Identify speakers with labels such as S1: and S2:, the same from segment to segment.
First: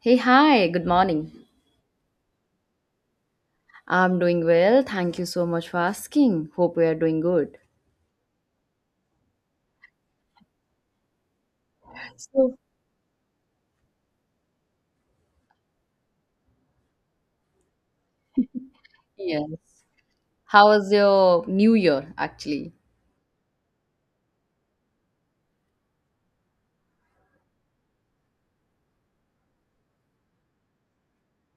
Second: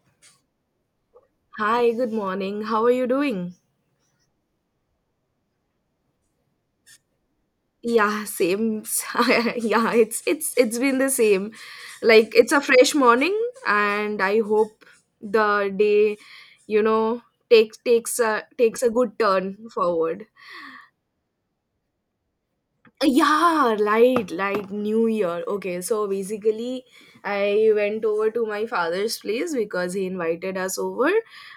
S1: Hey, hi, good morning.
S2: Hi, good morning. How are you doing?
S1: I'm doing well. Thank you so much for asking. Hope we are doing good.
S2: Yeah, same. Yeah, it's been the same. Like it's
S1: So,
S2: a fresh morning and I hope the day, you know, takes a good turn
S1: yes.
S2: forward.
S1: How was your new year actually?
S2: Yeah, right, like New Year. Okay, so basically, I went over to my father's place because he invited us over,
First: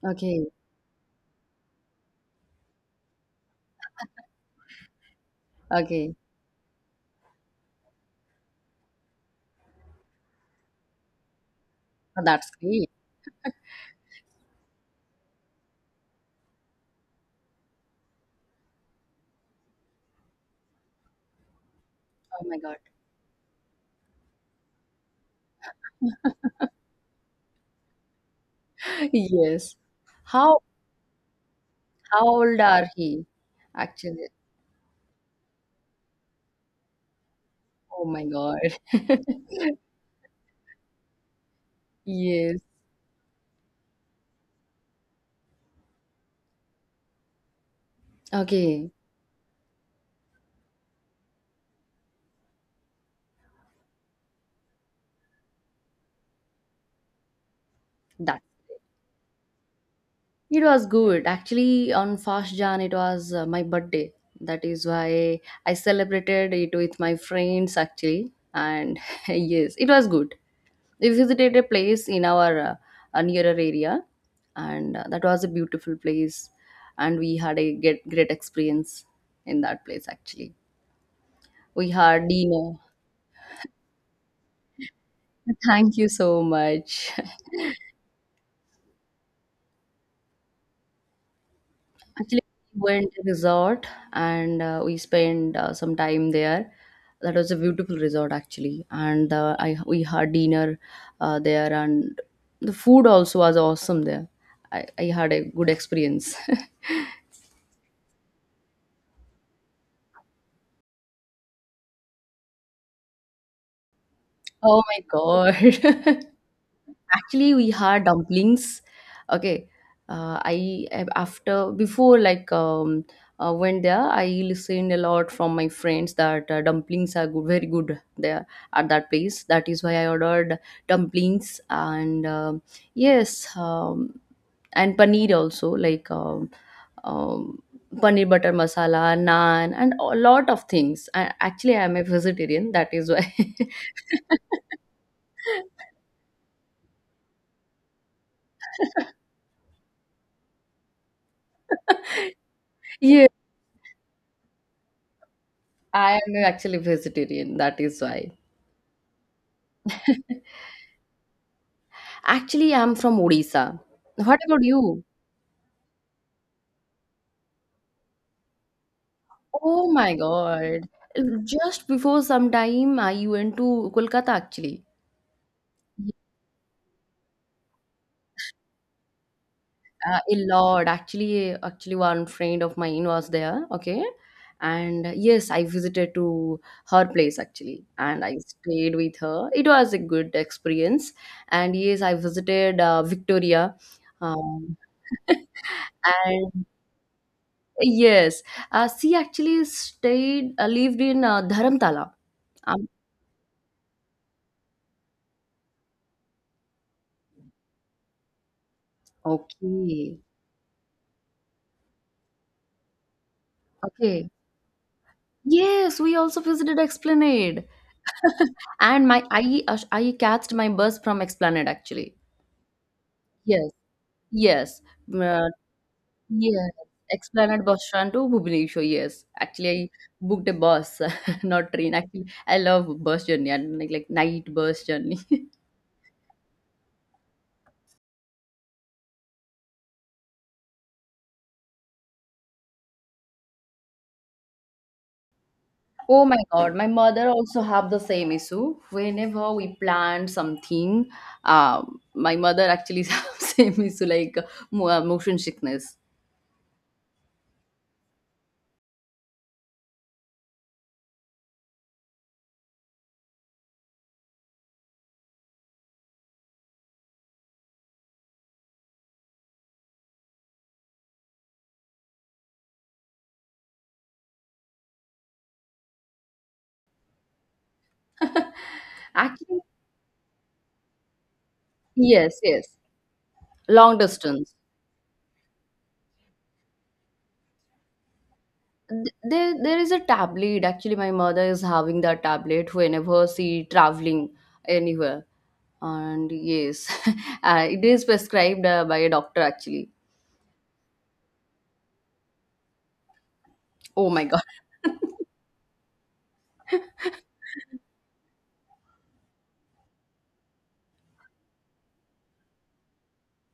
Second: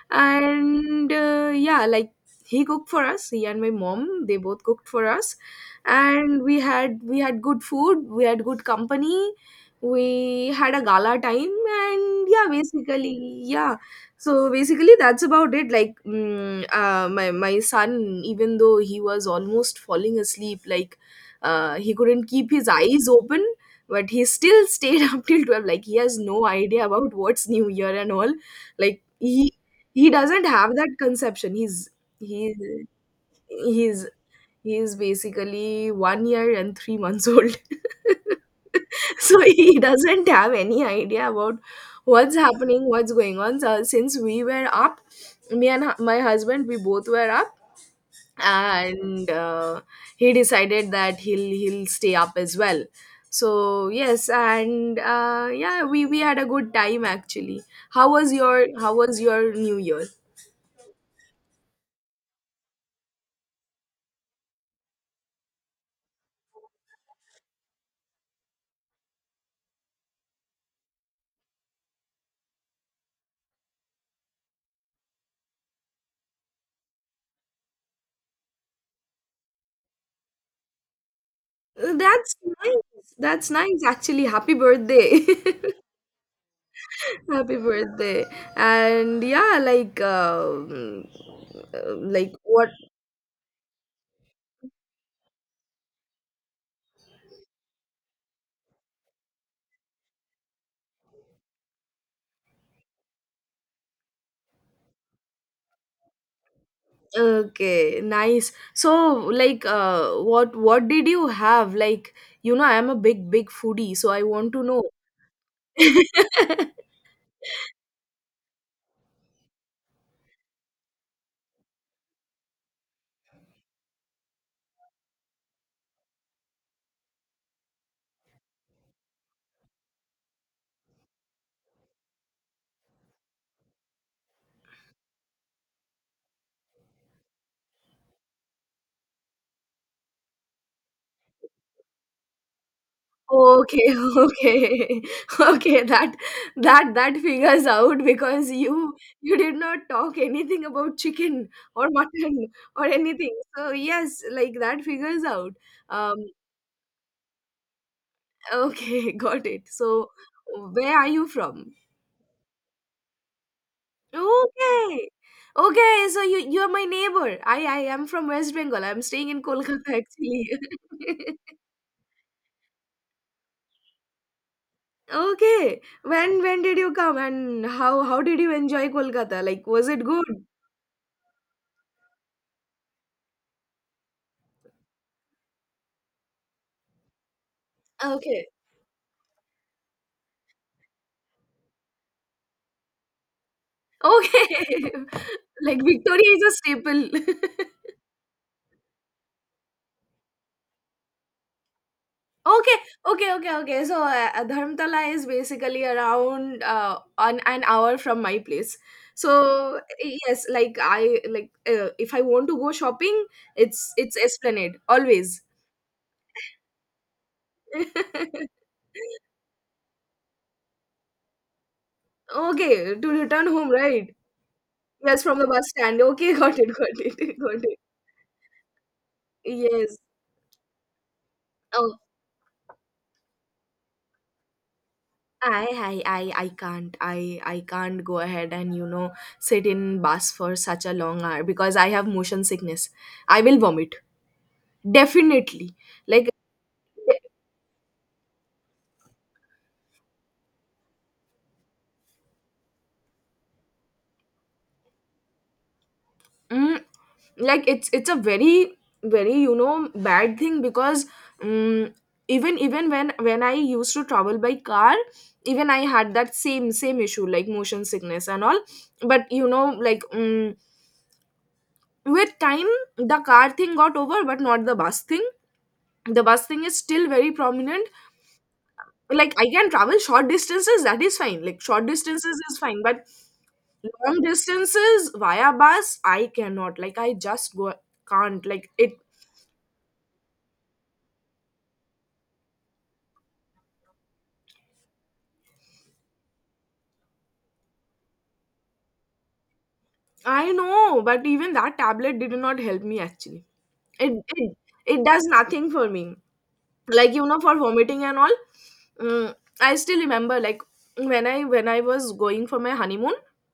S1: Okay,
S2: and yeah, like he cooked for us. He and my mom, they both cooked for us,
S1: okay.
S2: and we had good food, we had good company, we had a gala time,
S1: Oh,
S2: and yeah,
S1: that's great.
S2: basically, yeah. So basically, that's about it. Like, my son, even though he was almost falling asleep, like he couldn't
S1: Oh
S2: keep
S1: my
S2: his
S1: God.
S2: eyes open, but he still stayed up till 12. Like, he has no idea about what's new year and all. Like he
S1: Yes.
S2: he doesn't
S1: How
S2: have that conception. He's he
S1: old are he
S2: he's
S1: actually?
S2: he's basically 1 year and 3 months old.
S1: Oh my God.
S2: So he doesn't have any idea about what's
S1: Yes.
S2: happening, what's going on. So since we were up, me and my husband, we both were up,
S1: Okay.
S2: and he decided that he'll stay up as well. So yes, and yeah, we had a good time actually. How was
S1: That
S2: your new year?
S1: it was good. Actually, on first Jan, it was my birthday. That is why I celebrated it with my friends, actually. And yes, it was good. We visited a place in our nearer area, and that was a beautiful place. And we had a get, great experience in that place, actually. We had
S2: That's
S1: dinner.
S2: nice actually. Happy birthday.
S1: Thank you so much.
S2: Happy birthday. And yeah, like
S1: Actually,
S2: what.
S1: we went to resort and we spent some time there. That was a beautiful resort actually, and I we had dinner there, and the food also was awesome there. I had a good experience.
S2: Okay, nice. So like, what did you have? Like, you know, I am a big foodie, so I want to know.
S1: Oh my god! Actually, we had dumplings. Okay, I after before went there, I listened a lot from my friends that dumplings are good, very good there at that place. That is why I ordered dumplings and yes, and paneer also um, paneer butter masala, naan, and a lot of things. I, actually, I am a vegetarian. That is why.
S2: Okay, okay, okay. That that figures out, because you did not talk anything about chicken or mutton or
S1: Yes,
S2: anything. So yes, like that figures out. Um,
S1: I am actually vegetarian. That is why.
S2: okay, got it. So where are you from?
S1: Actually, I'm from Odisha. What about you?
S2: Okay, okay. So you are my neighbor. I am from West Bengal. I'm staying in
S1: Oh
S2: Kolkata
S1: my
S2: actually.
S1: God. Just before some time, I went to Kolkata actually.
S2: Okay. When did you come, and how did you enjoy Kolkata? Like, was it
S1: A
S2: good?
S1: lot. Actually, actually, one friend of mine was there. Okay. And yes, I visited to her place actually, and I
S2: Okay.
S1: stayed with her. It was a good experience. And yes, I visited Victoria. Um,
S2: Okay. Like, Victoria is a
S1: and
S2: staple.
S1: yes, she actually stayed lived in Dharamtala.
S2: Okay,
S1: Um,
S2: okay. So Dharmtala is basically around on an hour from my place. So
S1: okay,
S2: yes, like I like, if I want to go shopping, it's
S1: okay.
S2: Esplanade always.
S1: Yes, we also visited Esplanade, and my I catched my bus from Esplanade actually.
S2: Okay, to return home,
S1: Yes,
S2: right?
S1: yes,
S2: Yes, from the
S1: uh,
S2: bus stand. Okay,
S1: yes.
S2: got it, got.
S1: Esplanade bus stand to Bhubaneswar. Yes, actually, I
S2: Yes.
S1: booked a bus, not train.
S2: Oh,
S1: Actually, I love bus journey, and like night bus journey.
S2: I can't. I can't go ahead and, you know, sit in bus for such a long hour because I have motion sickness. I will vomit, definitely.
S1: Oh
S2: Like,
S1: my God, my mother also have the same issue. Whenever we plan something, my mother actually have same issue like motion sickness.
S2: mm, like, it's a very you know bad thing. Because um, even when I used to travel by car, even I had that same issue, like motion sickness and all. But you know, like, with time the car thing got over, but not the bus thing. The bus thing is still very prominent. Like, I
S1: Actually,
S2: can travel short distances. That is fine. Like, short
S1: yes,
S2: distances is
S1: yes,
S2: fine, but
S1: long
S2: long
S1: distance.
S2: distances via bus I cannot. Like, I just go can't like it.
S1: There is a tablet. Actually, my mother is having that tablet whenever she traveling anywhere. And yes, it is prescribed by a doctor actually.
S2: I know, but even that tablet did not help me actually.
S1: Oh
S2: it
S1: my God.
S2: it, it does nothing for me, like, you know, for vomiting and all. mm, I still remember, like, when I was going for my honeymoon,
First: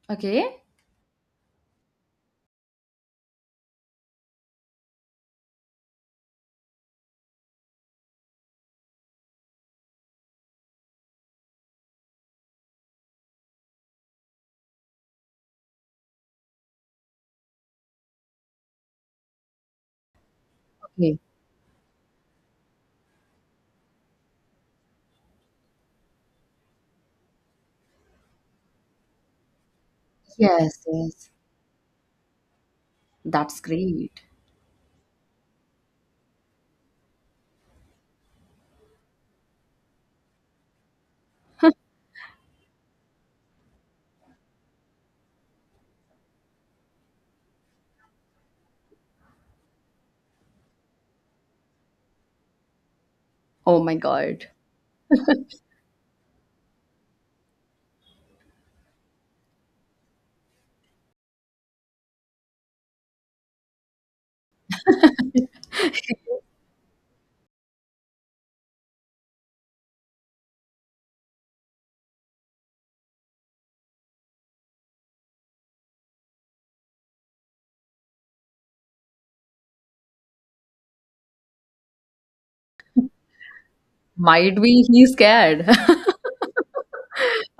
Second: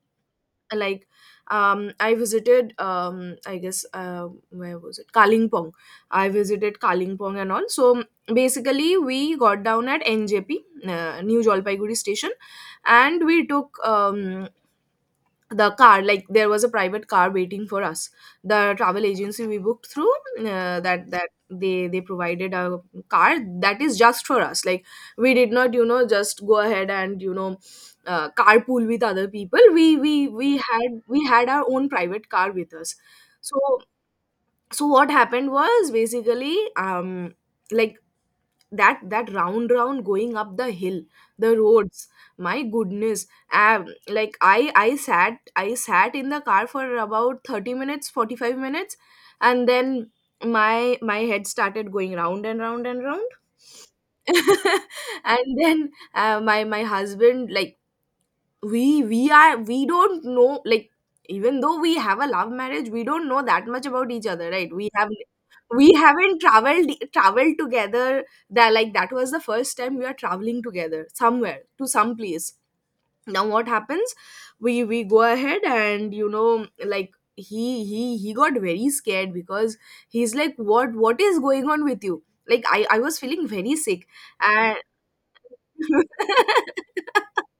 S1: Okay.
S2: like, I visited, I guess, where was it, Kalingpong? I visited Kalingpong and all. So basically, we got down at NJP, New Jalpaiguri station, and we took the car. Like, there was a private car waiting for us. The travel agency we booked through, that
S1: Okay.
S2: that they provided a car that is just for us. Like, we did not, you know, just go ahead and, you know, carpool with other people. We
S1: Yes,
S2: had we
S1: yes.
S2: had our own private car with us. So
S1: That's great.
S2: so what happened was, basically, like, that that round going up the hill, the roads, my goodness. Like, I sat in the car for about 30 minutes, 45 minutes, and then my head started going round and round and round.
S1: Oh my God.
S2: And then my husband, like, we don't know, like, even though we have a love marriage, we don't know that much about each other, right? We have, we haven't traveled together. That, like, that was the first time we are traveling together somewhere, to some place. Now what happens, we go ahead and, you know, like, he got very scared, because he's like, what is going on with you? Like, I was feeling very sick,
S1: Might
S2: and
S1: be he's scared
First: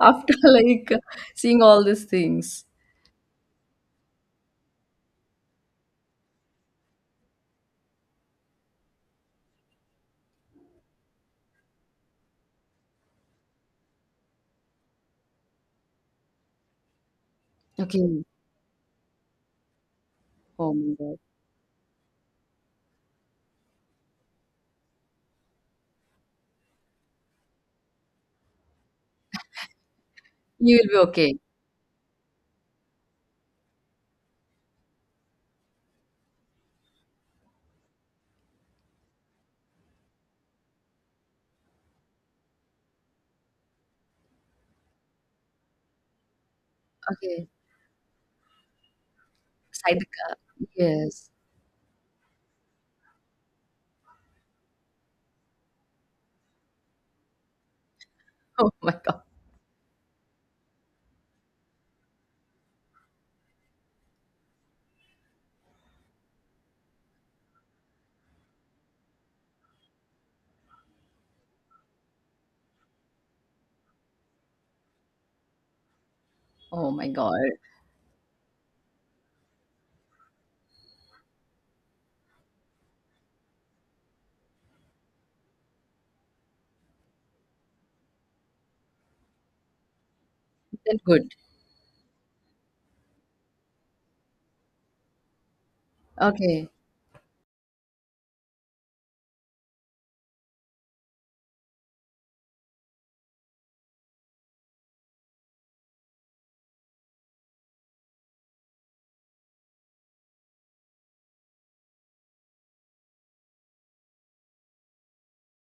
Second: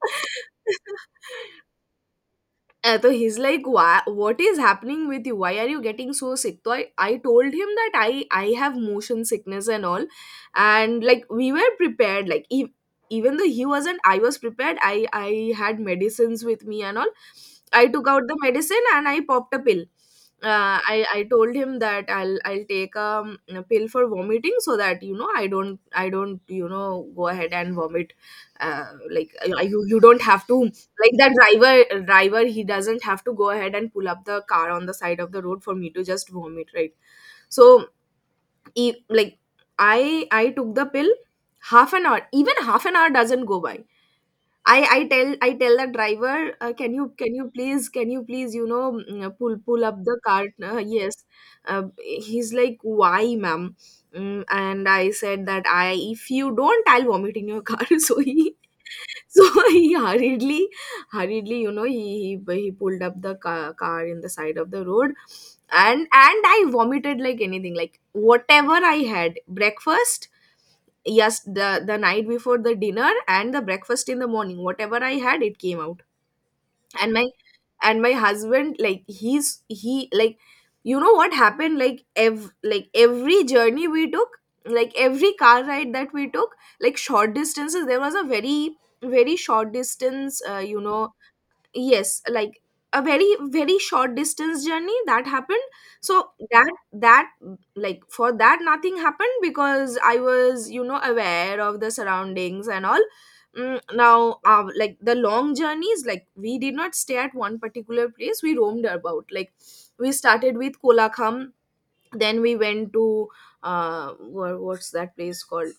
S1: after like seeing all these things.
S2: So he's like, why, what is happening with you? Why are you getting so sick? So I told him that I have motion sickness and all. And like, we were prepared. Like, ev even though he wasn't, I was prepared. I had medicines with me and all. I took
S1: Okay.
S2: out the medicine and I popped a pill.
S1: Oh my God.
S2: I told him that I'll take a pill for vomiting, so that, you know, I don't, you know, go ahead and vomit. You you don't have to,
S1: You will be
S2: like, that
S1: okay.
S2: driver he doesn't have to go ahead and pull up the car on the side of the road for me to just vomit, right? So, like, I took the pill. Half an hour, even half an hour doesn't go by, I tell the driver, can you
S1: Okay.
S2: please, you know, pull
S1: Side
S2: up
S1: the
S2: the
S1: car.
S2: cart? Yes,
S1: Yes.
S2: he's like, why, ma'am? And I said that I, if you don't, I'll vomit in your car. So he
S1: Oh my God.
S2: so he hurriedly, you know, he pulled up the car in the side of the road, and I vomited like anything, like whatever I had breakfast, yes, the night before, the dinner and the breakfast in the morning, whatever I had, it came out.
S1: Oh my
S2: And
S1: God.
S2: my husband, like, he's he like you know what happened, like, ev like, every journey we took, like every car ride that we took, like short distances, there was a very short distance,
S1: Then good.
S2: yes, like a very short distance journey that happened. So
S1: Okay.
S2: that, like, for that nothing happened, because I was, you know, aware of the surroundings and all. Now like, the long journeys, like, we did not stay at one particular place, we roamed about. Like, we started with Kolakham, then we went to, what's that place called?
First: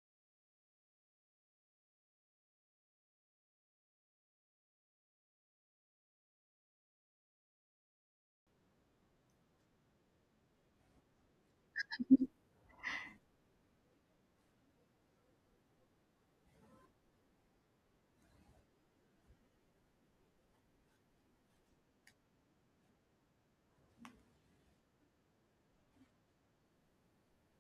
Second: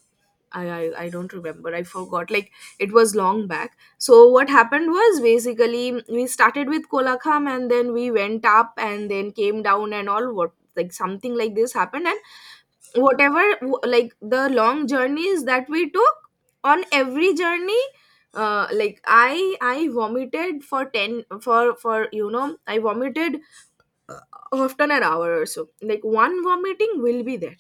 S2: I don't remember. I forgot. Like, it was long back. So what happened was, basically, we started with Kolakham and then we went up and then came down and all. What, like, something like this happened. And whatever, like, the long journeys that we took, on every journey, like, I vomited for 10, for you know, I vomited, uh, often an hour or so, like one vomiting will be there.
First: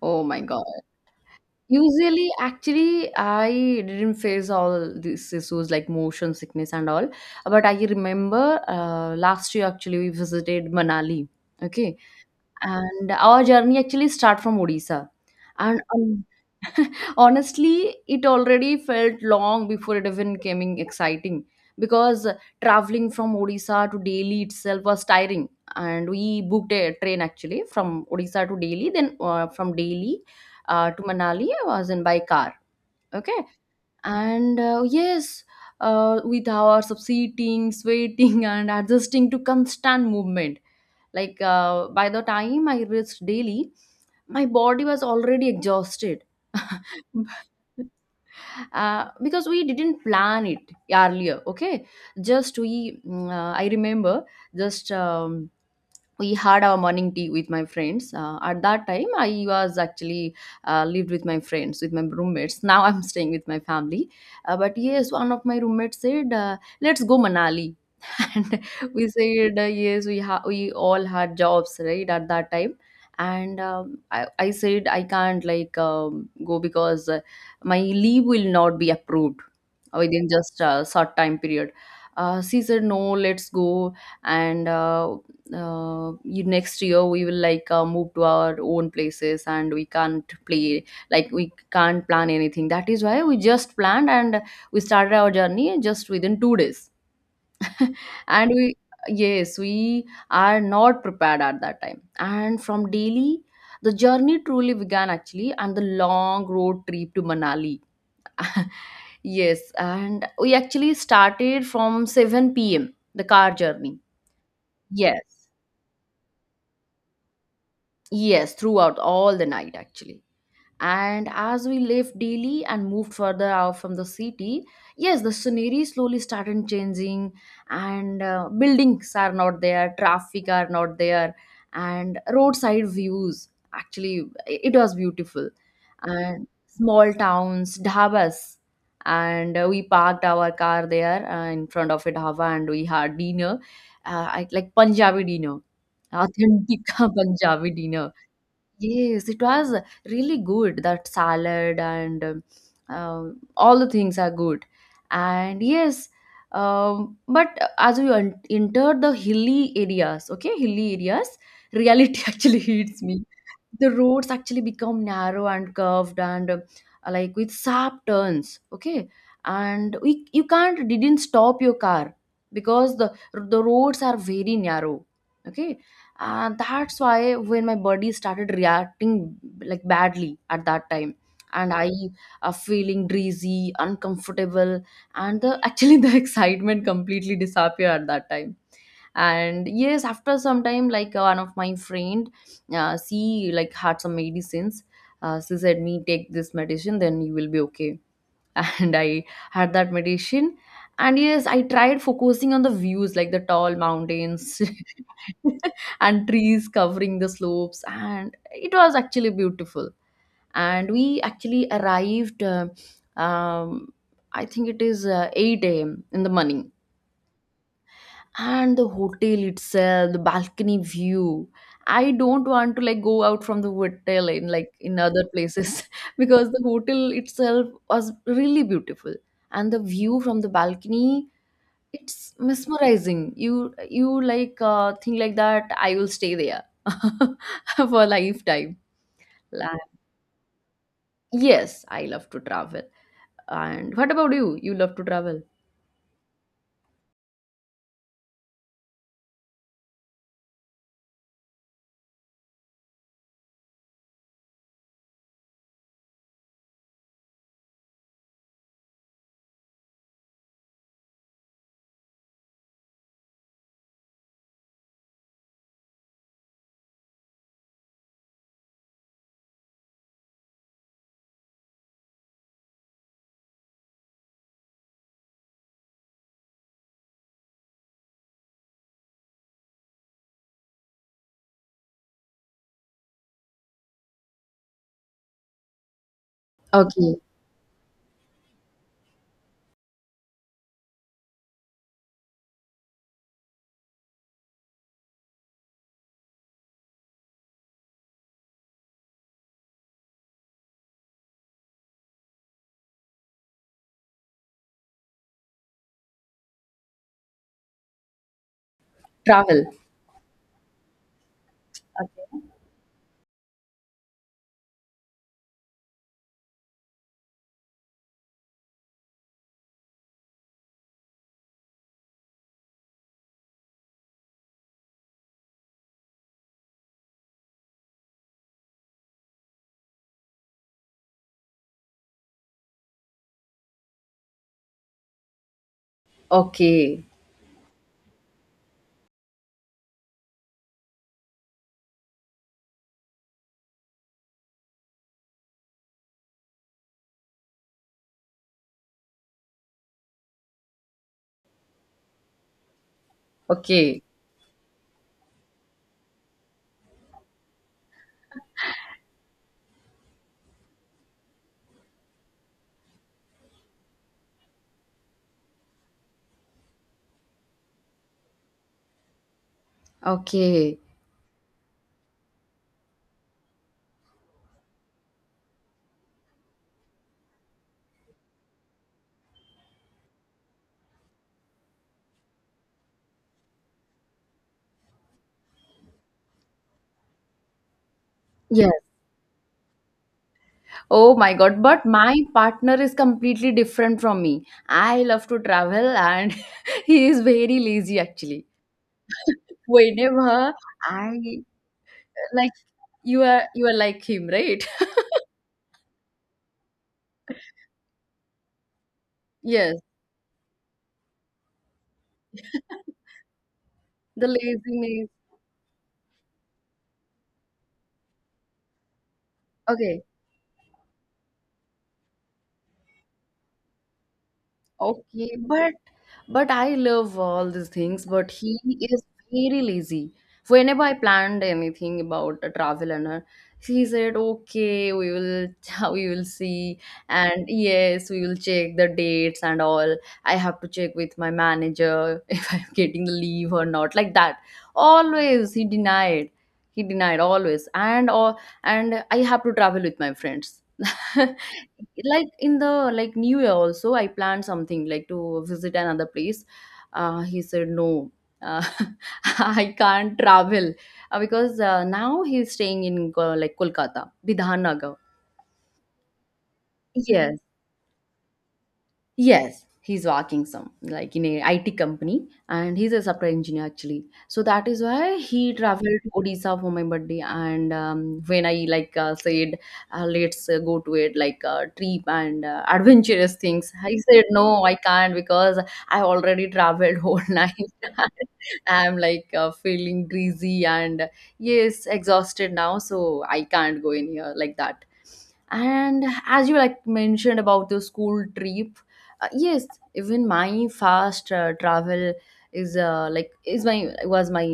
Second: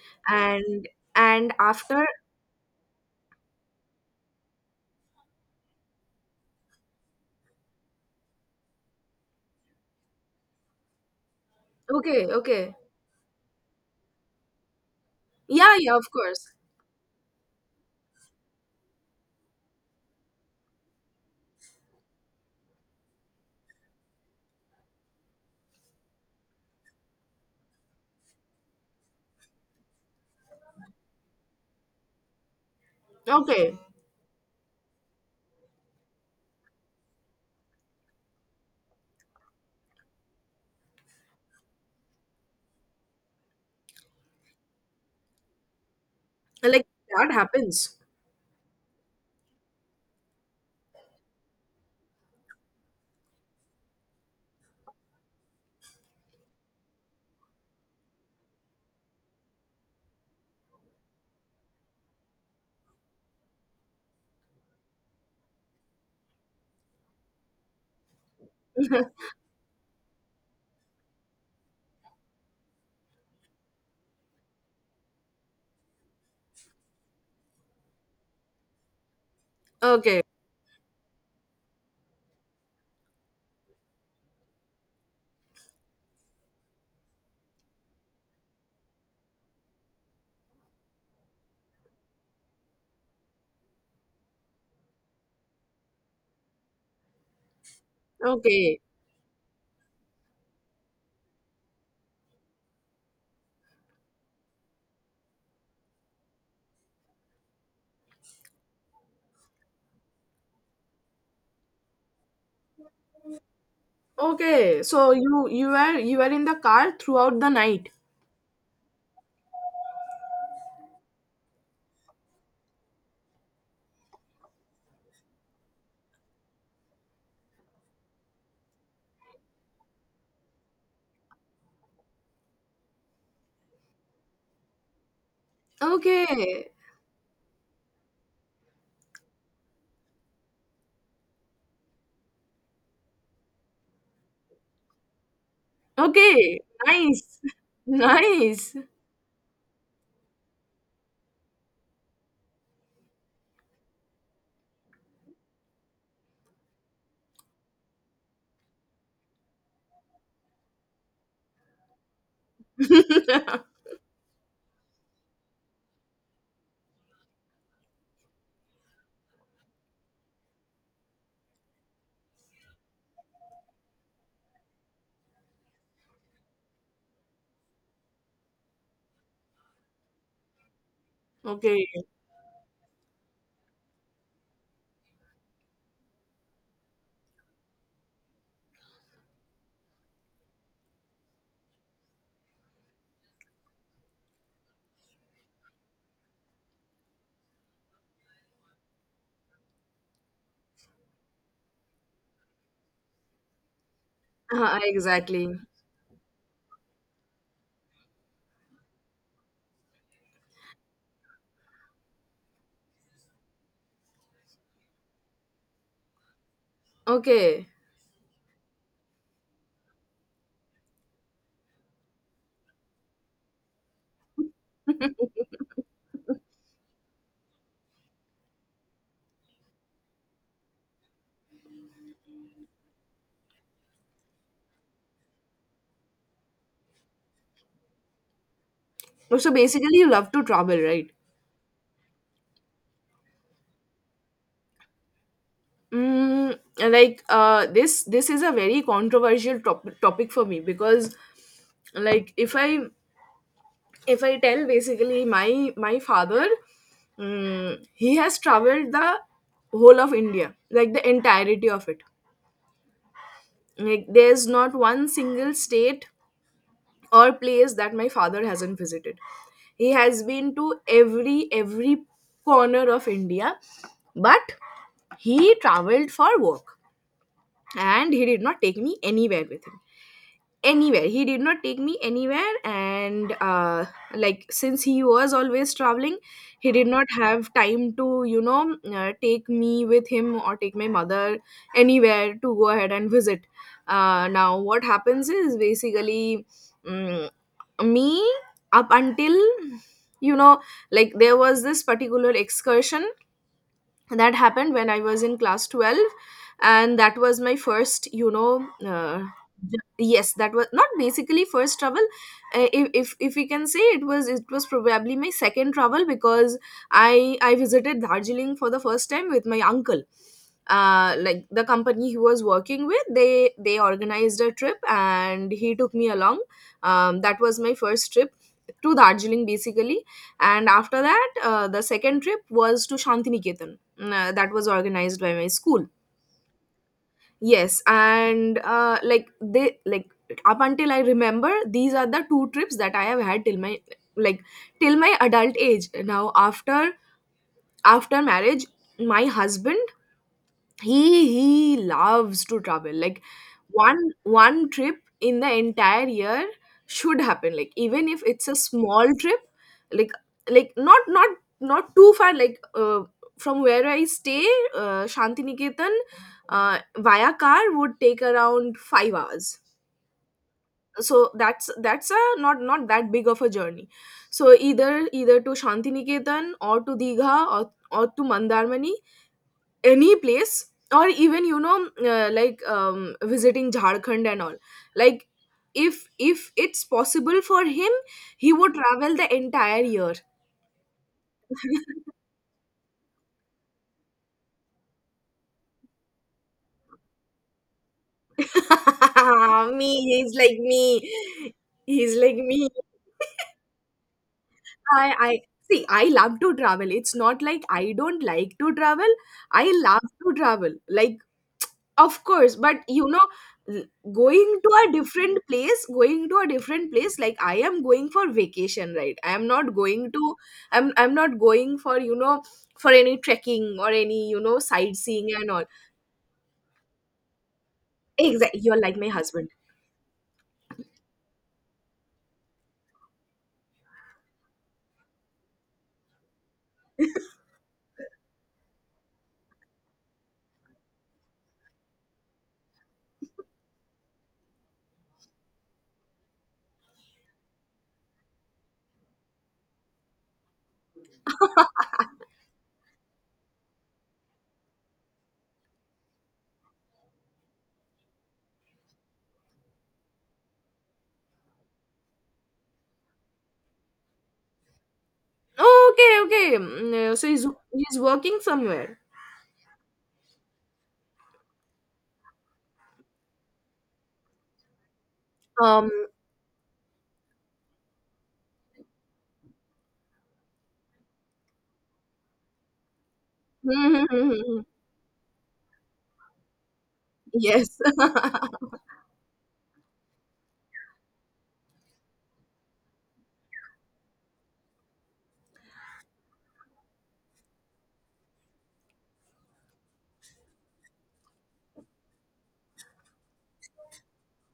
S1: Oh my God.
S2: and and after
S1: Usually, actually, I didn't face all these issues like motion sickness and all. But I remember last year actually we visited Manali. Okay,
S2: okay, okay.
S1: and our journey actually start from Odisha.
S2: Yeah,
S1: And
S2: yeah, of course.
S1: honestly, it already felt long before it even came exciting because traveling from Odisha to Delhi itself was tiring. And we booked a train actually from Odisha to Delhi, then from Delhi to Manali, was in by car. Okay,
S2: Okay.
S1: and yes, with hours of seating, sweating, and adjusting to constant movement like by the time I reached Delhi, my body was already exhausted.
S2: Like, that happens.
S1: Because we didn't plan it earlier, okay, just I remember just we had our morning tea with my friends, at that time I was actually lived with my friends, with my roommates. Now I'm staying with my family, but yes, one of my roommates said, "Let's go Manali." And we said, yes, we all had jobs, right, at that time. And I said I can't go because my leave will not be approved
S2: Okay.
S1: within just a short time period. She said, no, let's go. And next year we will like move to our own places and we can't plan anything. That is why we just planned, and we started our journey just within two days. And we,
S2: Okay.
S1: yes, we are not prepared at that time. And from Delhi the journey truly began actually, and the long road trip to Manali. Yes, and we actually started from 7 p.m, the car journey.
S2: Okay. So
S1: Yes,
S2: you were you were in the car throughout the night.
S1: yes, throughout all the night actually. And as we left Delhi and moved further out from the city, yes, the scenery slowly started changing, and buildings are not there, traffic are not there, and roadside views. Actually, it was beautiful. And
S2: Okay.
S1: small towns, dhabas, and we parked our car there in front of a dhaba, and we had dinner, like Punjabi dinner,
S2: Okay.
S1: authentic
S2: Nice.
S1: Punjabi dinner.
S2: Nice.
S1: Yes, it was really good. That salad and uh, all the things are good. And yes, but as entered the hilly areas, okay, hilly areas, reality actually hits me. The roads actually become narrow and curved, and like with sharp turns, okay? And we, you can't, didn't stop your car because the roads are very narrow, okay? And that's why when my body started reacting like badly at that time, and
S2: Okay.
S1: I are feeling dizzy, uncomfortable, and the actually the excitement completely disappeared at that time. And yes, after some time, like, one of my friend, she like had some medicines. She said me, take this medicine, then you will be okay. And I had that meditation. And yes, I tried focusing on the views, like the tall mountains
S2: Exactly.
S1: and trees covering the slopes, and it was actually beautiful. And we actually arrived um, I think it is 8 a.m in the morning.
S2: Okay.
S1: And the hotel itself, the balcony view, I don't want to like go out from the hotel in like in other places because the hotel itself was really beautiful. And the view from the balcony, it's mesmerizing. You like think like that I will stay there for a lifetime.
S2: So
S1: Like,
S2: basically, you love to travel, right?
S1: yes, I love to travel. And what about you, you love to travel?
S2: Mm, this is a very controversial topic for me because like if I if I tell basically my father, he has traveled the whole of india, like the entirety of it. Like there's not one single state or place that my father hasn't visited. He has been to every corner of india. But he traveled for work and he did not take me anywhere with him. Anywhere, he did not take me anywhere. And like since he was always traveling, he did not
S1: Okay,
S2: have time to take me with him or take my mother anywhere to go ahead and visit. Now what happens is basically, mm me, up until you know, like there was this particular excursion that happened when I was in class 12, and that was my first
S1: travel.
S2: yes that was not basically first travel.
S1: Okay,
S2: If if we can say, it was probably my second travel. Because I visited darjeeling for the first time with my uncle. Like the company he was working with, they organized a trip and he took me along. That was my first trip to darjeeling basically. And after that, the second trip was to shantiniketan. That was organized by my school.
S1: okay,
S2: Yes. And like they like, up until I remember, these are the two trips that I have had till my, like, till my adult age. Now, after marriage, my husband, he loves to travel. Like one
S1: okay,
S2: one trip in the entire year should happen, like even if it's a small trip. like like not not too far, like from where I stay. Shantiniketan via car would take around 5 hours.
S1: okay.
S2: So that's a not that big of a journey. So either, either to shantiniketan or to digha, or to mandarmani, any place. Or even like visiting jharkhand and all. Like if it's possible for him, he would
S1: Yes.
S2: travel the entire year.
S1: Oh my god, but my partner is completely different from me. I love to travel and he is very lazy actually.
S2: Me, he's
S1: Whenever
S2: like me.
S1: I
S2: He's like
S1: like
S2: me.
S1: you are like him, right?
S2: I see, I love to travel. It's not like I don't like to travel. I
S1: Yes.
S2: love to travel. Like, of course, but you know, l-
S1: The
S2: going to a
S1: laziness.
S2: different place, like I am going for vacation, right? I am not
S1: Okay.
S2: going to, I'm not going for for any trekking or any, you know, sightseeing
S1: Okay,
S2: and all.
S1: but I love all these things, but he
S2: Exactly, you're like
S1: is
S2: my husband.
S1: very lazy. Whenever I planned anything about a travel and her, he said, "Okay, we will we will see, and yes, we will check the dates and all. I have to check with my manager if I'm getting the leave or not." Like that. Always he denied. He denied always, and or and I have to travel with my friends like in the like new year also I planned something like to visit another place. He said no, uh, I can't travel, because now he's staying in like Kolkata, Bidhanagar.
S2: Okay, okay. So
S1: Yes,
S2: he's working somewhere.
S1: yes, he's working some like in a IT company and he's a software engineer actually. So that is why he
S2: um
S1: traveled to Odisha for my birthday. And when I like said, let's go to it like trip and adventurous things, he said, no, I can't because I already traveled whole night.
S2: yes.
S1: I'm like feeling greasy and yes, exhausted now, so I can't go in here like that. And as you like mentioned about the school trip, yes, even my first travel is like is my was my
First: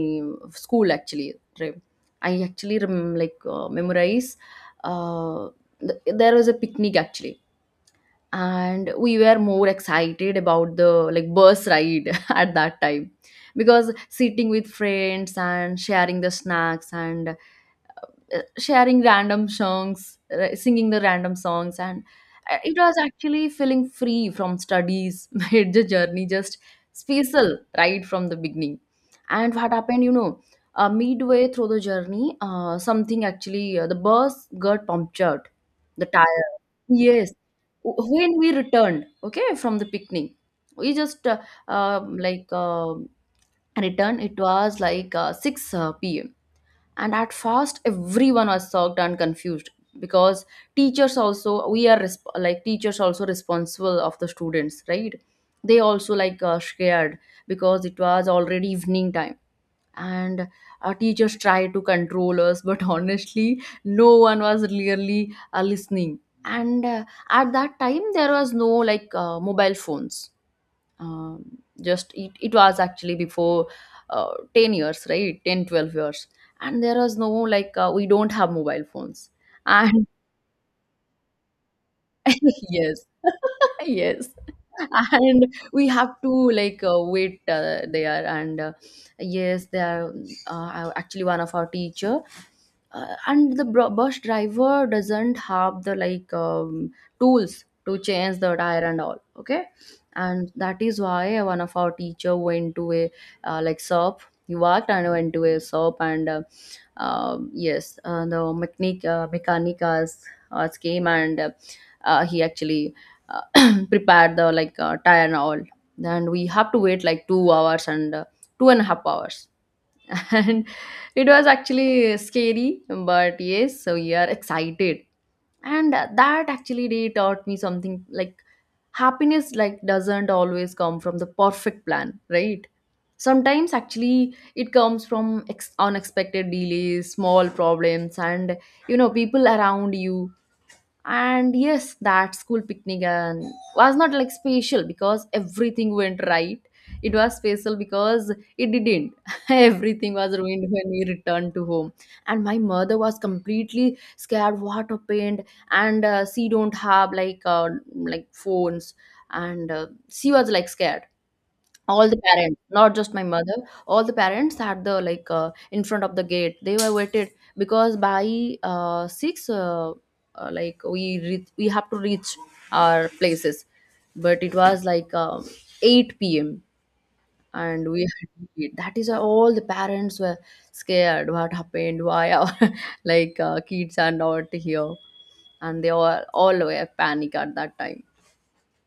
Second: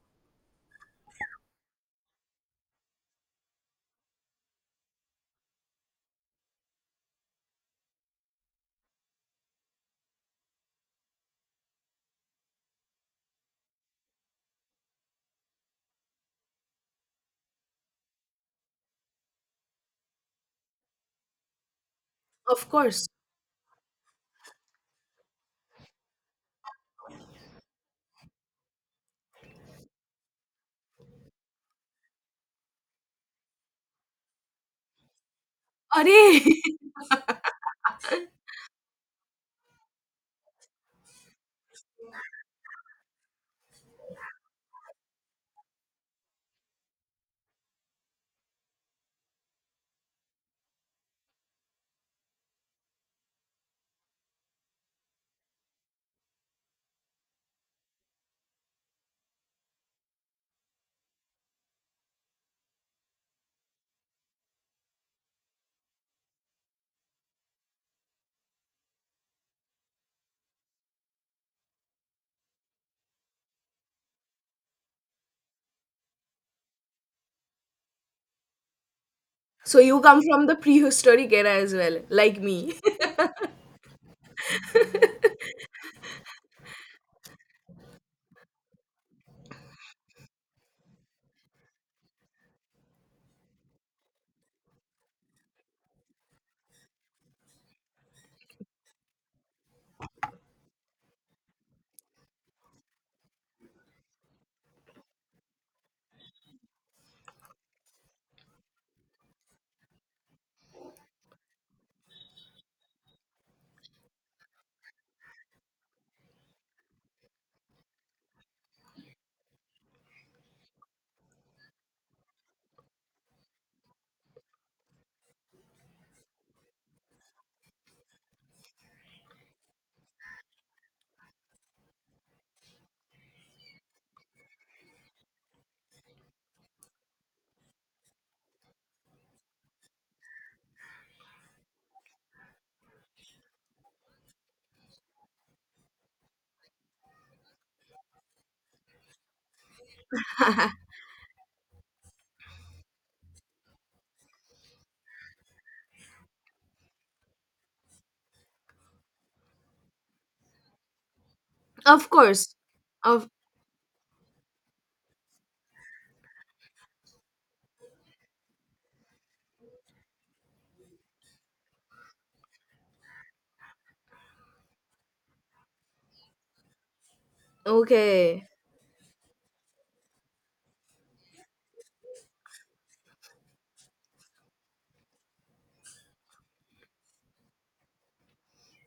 S1: school actually trip. I actually memorize uh, there was a picnic actually, and we were more excited about the like bus ride at that time because sitting with friends and sharing the snacks and sharing random songs, singing the random songs, and
S2: Of
S1: it was
S2: course.
S1: actually feeling free from studies, made the journey just special right from the beginning. And what happened, you know, midway through the journey, the bus got punctured, the
S2: Arey.
S1: tire. Yes. When we returned, okay, from the picnic, we just uh, like uh, returned. It was like 6 p.m., and at first everyone was shocked and confused, because teachers also we are like teachers also responsible of the students, right? They also like scared, because it was already evening time. And our teachers tried to control us, but honestly no one was really listening. And at that time there was no like mobile phones. um, just it was actually before 10 years, right? 10, 12 years. And there was no like we don't have mobile phones.
S2: So you
S1: And
S2: come from the prehistoric era as well, like me.
S1: yes. Yes. And we have to like wait there, and yes they are actually one of our teacher and the bus driver doesn't have the like tools to change the tire and all, okay. And that is why one of our teacher went to a like shop. He worked and went to a shop, and yes the mechanic mechanicas came, and he actually prepared the like tire and all. And we have to wait like 2 hours, and two and a half hours. And it was actually scary, but yes, so we are excited. And that actually day taught me something like happiness like doesn't always come from the perfect plan, right? Sometimes actually it comes from unexpected delays, small problems, and you know people around you. And yes, that school picnic and was not like special because everything went right. It was special because it didn't. Everything was ruined when we returned to home, and my mother was completely scared what happened. And she don't have like phones, and she was like scared.
S2: Of
S1: All the
S2: course.
S1: parents, not just my
S2: Of
S1: mother, all the parents had the like in front of the gate they were waited, because by 6, like we have to reach our places. But it was like 8 p.m., and we had
S2: okay.
S1: to eat. That is why all the parents were scared what happened, why our like kids are not here. And they all were panic at that time.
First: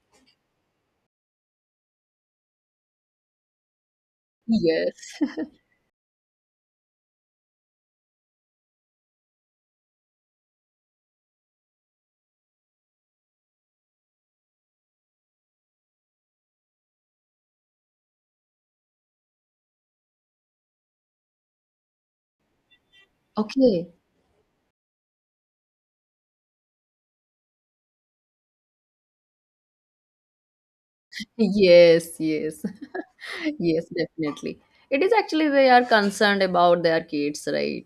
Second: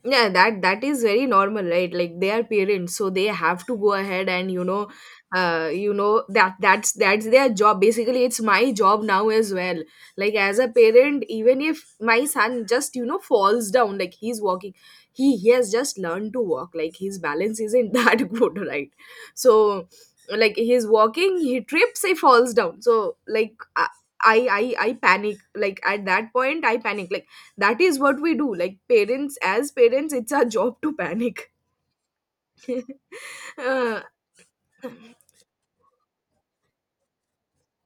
S2: Yeah, that is very normal, right? Like they are parents, so they have to go ahead and, you know,
S1: Yes.
S2: you know, that that's their job basically. It's my job now as well. Like as a parent, even if my son just, you know, falls down. Like he's walking, he has just learned to walk, like his balance isn't that good, right? So like he's walking, he trips, he falls down. So like
S1: Okay.
S2: i I panic, like at that point I panic, like that is what we do. Like parents, as parents, it's our job to panic.
S1: Yes, yes. Yes,
S2: uh,
S1: definitely. It is actually they are concerned about their kids, right?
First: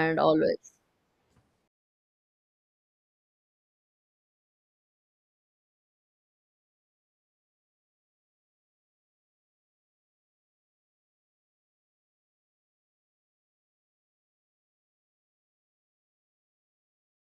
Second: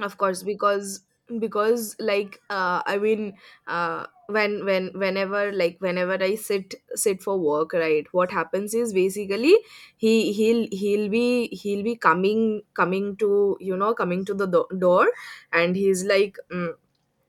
S2: of course.
S1: always.
S2: Because like I mean, when whenever, like whenever I sit for work, right, what happens is basically, he he'll be coming to, you know, coming to the door. And he's like,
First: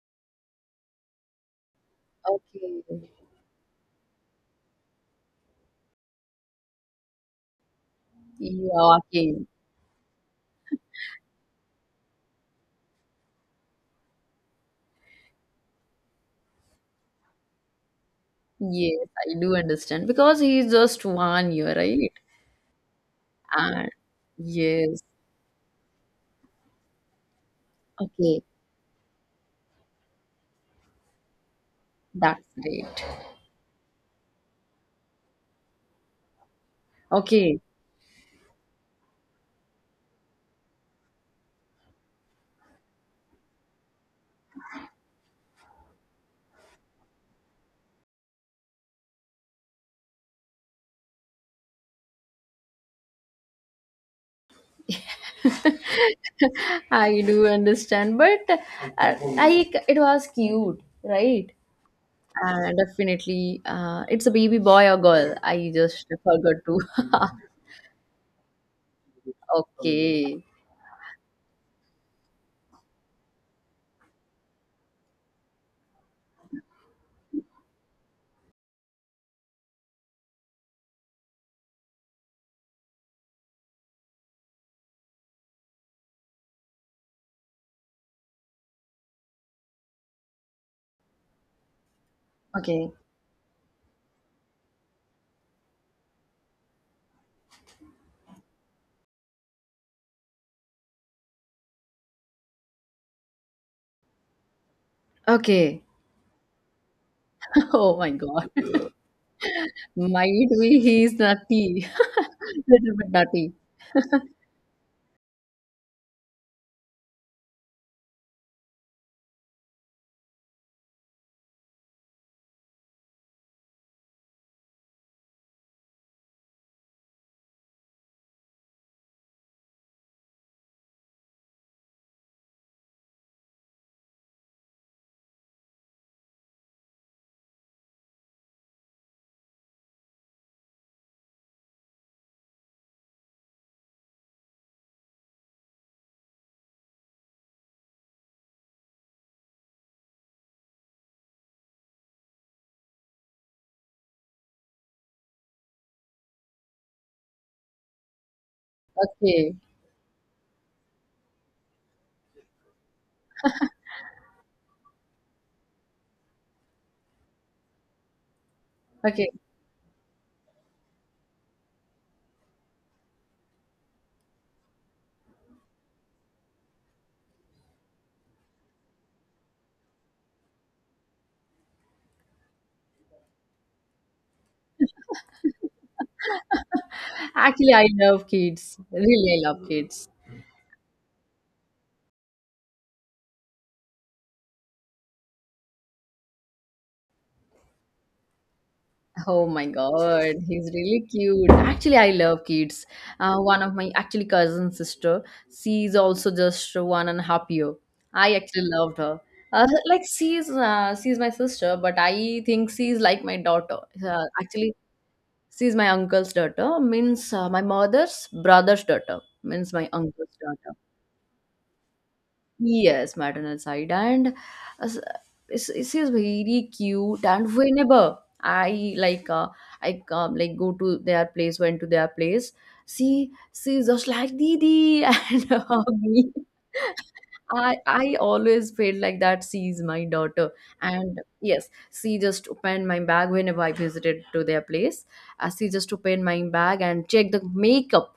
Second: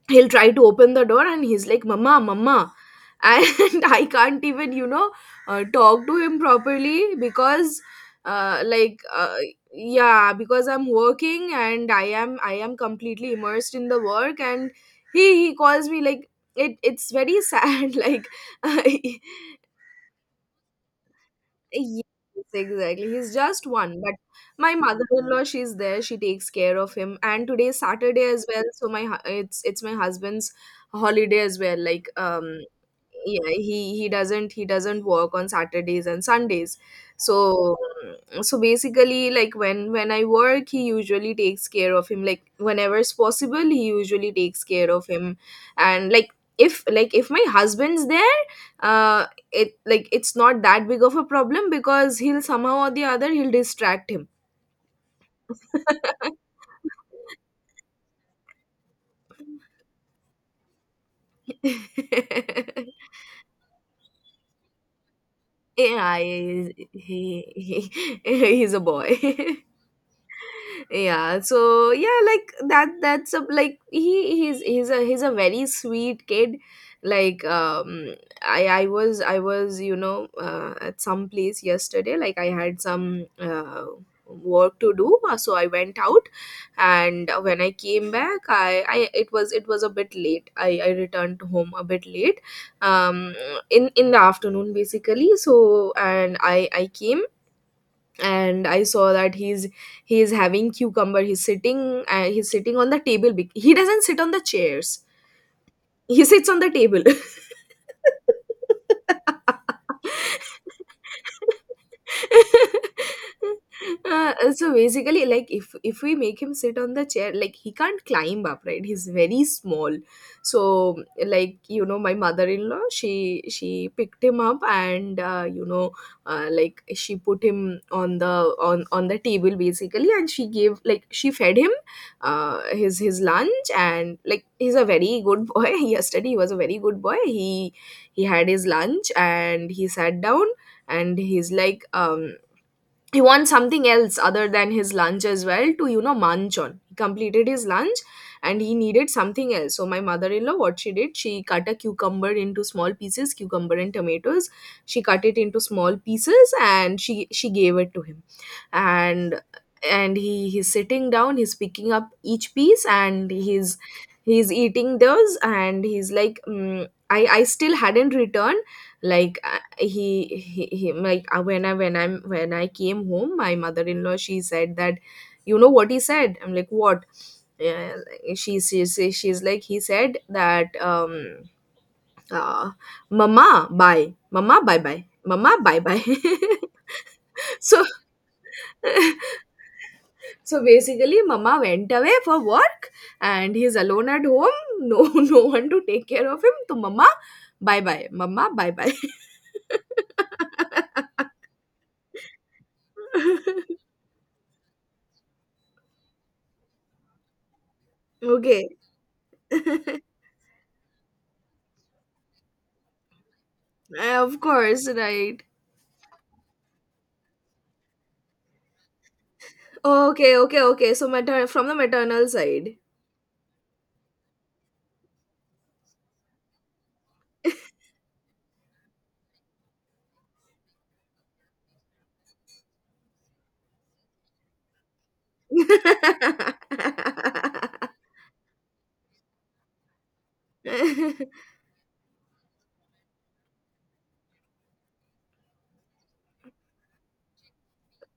S2: he'll try to open the door, and he's like, "Mama, mama."
S1: Okay.
S2: And I can't even, you know, talk to him properly because uh, like uh,
S1: Joachim.
S2: yeah, because I'm working and I am completely immersed in the work. And he calls me, like, it it's very sad like
S1: Yes, I do understand. Because he's just 1 year,
S2: Yes,
S1: right?
S2: exactly. He's just
S1: And
S2: one. But my
S1: yes.
S2: mother-in-law, she's there. She takes care of him. And today is Saturday
S1: Okay.
S2: as well, so my it's my husband's holiday as well. Like,
S1: That's great.
S2: yeah, he he doesn't work on saturdays and sundays.
S1: Okay.
S2: So, so basically, like, when I work, he usually takes care of him, like whenever it's possible, he usually takes care of him. And like, if my husband's there, uh it like, it's not that big of a problem because he'll, somehow or the other, he'll distract him.
S1: I do understand. But I it was cute, right? Definitely. It's a baby boy or girl? I just
S2: Yeah,
S1: forgot to.
S2: he he's a boy.
S1: Okay.
S2: Yeah, so yeah, like he he's a very sweet kid. Like, i was, you know, at some place yesterday. Like I had some work to do, so I went out. And when I came back, I it was, a bit late, i returned home a bit late.
S1: Okay.
S2: um in the afternoon basically. So, and i came and I saw that he's having cucumber. He's sitting, he's sitting on the table, he doesn't sit on the chairs,
S1: Okay.
S2: he sits on the table.
S1: Oh my God. Might be he's nutty. Little bit nutty.
S2: So basically, like, if we make him sit on the chair, like he can't climb up, right? He's very small. So, like, you know, my mother-in-law, she picked him up, and you know, like she put him on the, on the table basically. And she gave, like, she fed him his lunch. And like, he's a very good boy. Yesterday he was a very good boy. He had his lunch and he sat down. And he's like, he wants something else other than his lunch as well to, you know, munch on. He completed his lunch, and he needed something else. So my mother-in-law, what she did, she cut a cucumber into small pieces, cucumber and tomatoes. She cut it into small pieces, and she gave it to him. And
S1: Okay.
S2: he he's sitting down, he's picking up each piece, and he's eating those. And he's like, mm, i still hadn't returned.
S1: Okay.
S2: Like he like, when I when I'm when I came home, my mother-in-law, she said that, you know what he said. I'm like, "What?" Yeah, like, she's like, he said that, uh mama bye, mama bye bye, mama bye bye.
S1: Actually,
S2: So
S1: I love kids. Really, I love kids.
S2: so basically, mama went away for work, and he's alone at home. No no one to take care of him. So mama bye bye, mama bye bye.
S1: Oh my God, he's really cute. Actually, I love kids. One of my actually cousin sister, she's also just one and a half year. I actually
S2: Okay.
S1: loved her. Uh, like she's my sister, but I think she's like my daughter. Uh,
S2: Of
S1: actually,
S2: course, right.
S1: she's my uncle's daughter, means, my mother's brother's daughter, means my uncle's
S2: Okay, okay,
S1: daughter.
S2: okay. So from the maternal side.
S1: Yes, maternal side, and uh, it's just very cute. And whenever I like, I come like go to their place, went to their place. See, she's just like Didi, and hug me. I always feel like that she's my daughter, and yes, she just opened my bag whenever I visited to their place. She just opened my bag and checked the makeup.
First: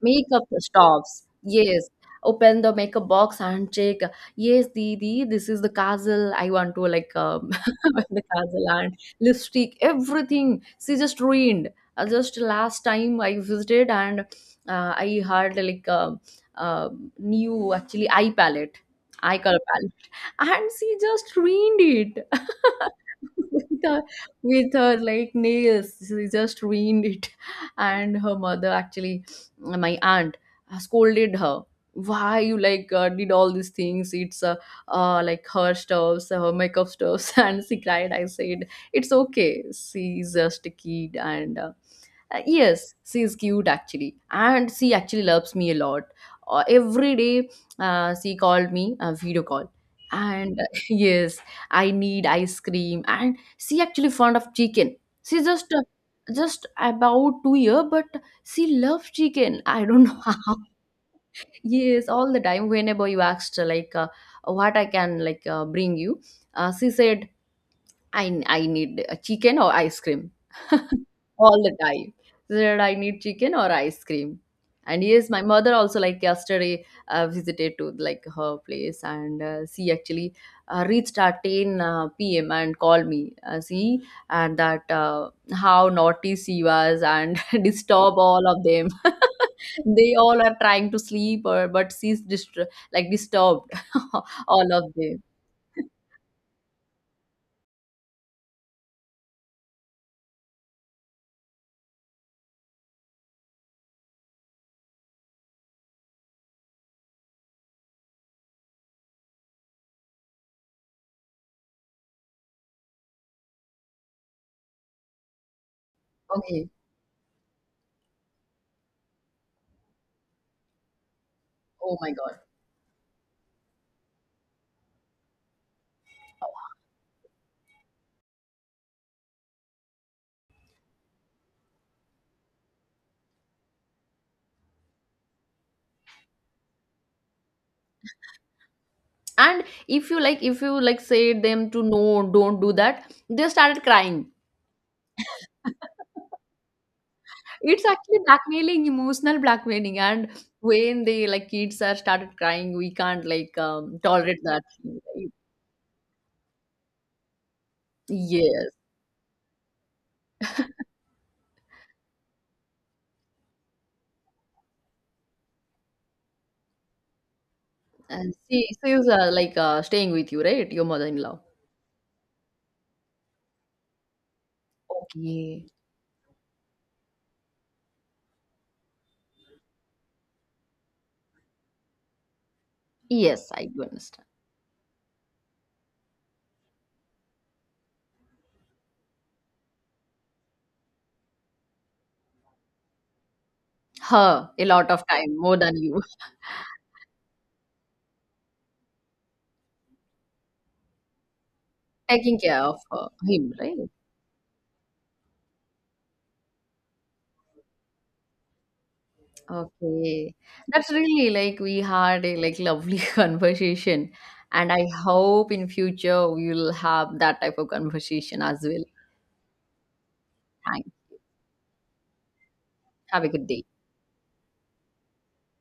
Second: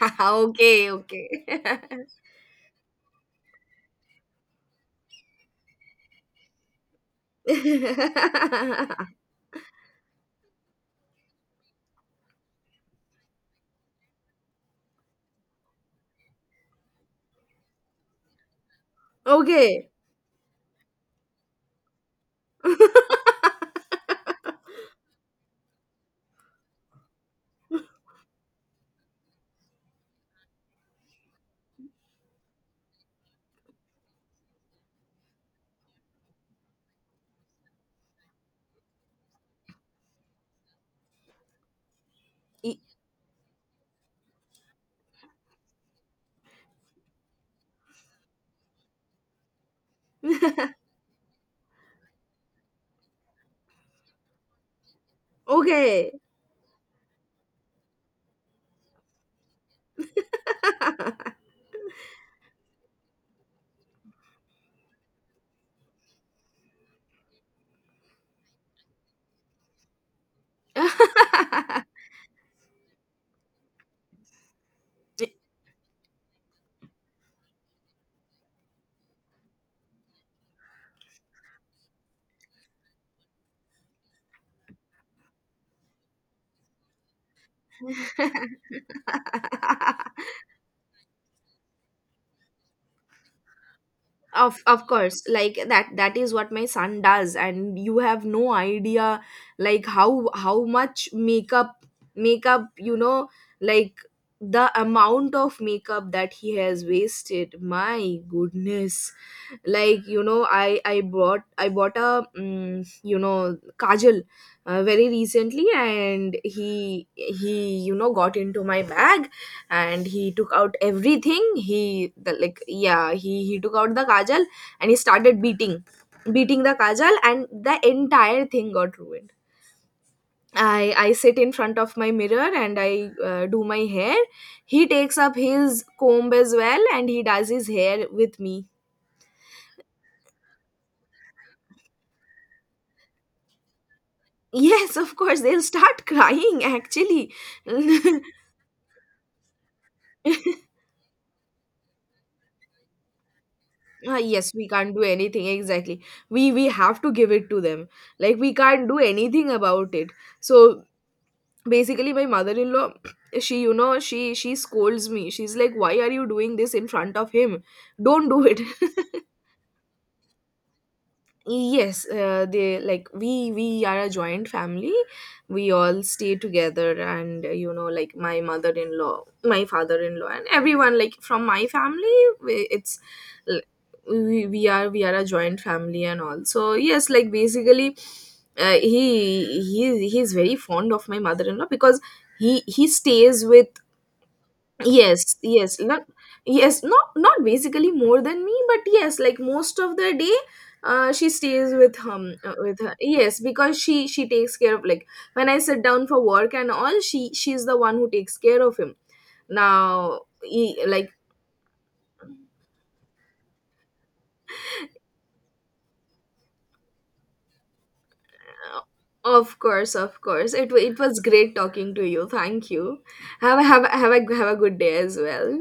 S1: Makeup
S2: Okay,
S1: stops.
S2: okay.
S1: Yes. Open the makeup box and check. Yes, Didi, this is the kajal. I want to like the kajal and lipstick, everything. She just ruined. Just last time I visited, and I had like uh new actually eye palette, eye color
S2: Okay.
S1: palette, and she just ruined it. With her, like nails she just ruined it. And her mother actually, my aunt, scolded her. Why you like did all these things? It's Like her stuffs, her makeup stuffs. And she cried, I said it's okay, she's just a kid. And
S2: E-
S1: Yes, she is cute actually, and she actually loves me a lot. Every day, she called me a video call, and yes, I need ice cream. And she actually fond of chicken. She
S2: okay.
S1: just about 2 year, but she loves chicken. I don't know how. Yes, all the time. Whenever you asked like what I can like bring you, she said I need a chicken or ice cream. All the time. She said I need chicken or ice cream. And yes, my mother also like yesterday visited to like her place, and she actually reached at 10 p.m. and called me. See, and that how naughty she was, and disturb all of them. They all are trying to sleep, or but she's like disturbed all of
S2: Of course,
S1: them.
S2: like that is what my son does. And you have no idea, like, how much makeup, you know, like the amount of makeup that he has wasted. My goodness. Like, you know, I bought a you know, kajal very recently. And
S1: Okay.
S2: he, you know, got into my bag and he took out everything.
S1: Oh my God.
S2: He took out the kajal and he started beating, beating the kajal, and the entire thing got ruined. I sit in front of my mirror, and I do my hair. He takes up his comb as well, and he does his hair with me.
S1: And if you like say them to no, don't do that, they started crying.
S2: Yes, of course, they'll start crying actually.
S1: It's actually blackmailing, emotional blackmailing. And when they like, kids are started crying, we can't like
S2: Ah,
S1: tolerate
S2: yes,
S1: that.
S2: we can't do anything exactly. We have to give it to them. Like we
S1: Yes.
S2: can't do anything about it. So basically my mother-in-law, she you know, she scolds me. She's like, "Why are you doing this in front of him? Don't
S1: and
S2: do it."
S1: she she's staying with you, right, your mother-in-law?
S2: Yes, they, like, we are a joint family,
S1: Okay.
S2: we all stay together. And, you know, like my mother-in-law, my father-in-law, and everyone, like from my family, we- it's
S1: Yes,
S2: l-
S1: I do understand.
S2: we are, a joint family and all. So, yes, like basically, he he's very fond of my mother-in-law because he stays with,
S1: Her a lot of
S2: yes,
S1: time more than you.
S2: yes, not basically more than me, but yes, like most of the day, she stays with him,
S1: Taking care of
S2: with her. Yes,
S1: him,
S2: because
S1: right?
S2: she takes care of, like, when I sit down for work and all, she's the one who takes care of him. Now,
S1: Okay,
S2: he,
S1: that's
S2: like,
S1: really like we had a like lovely conversation, and I hope in future we will have that type of conversation as
S2: uh,
S1: well.
S2: of course, it
S1: Thanks.
S2: it was great talking to you. Thank you.
S1: Have a good
S2: Have a
S1: day.
S2: have a good day as well.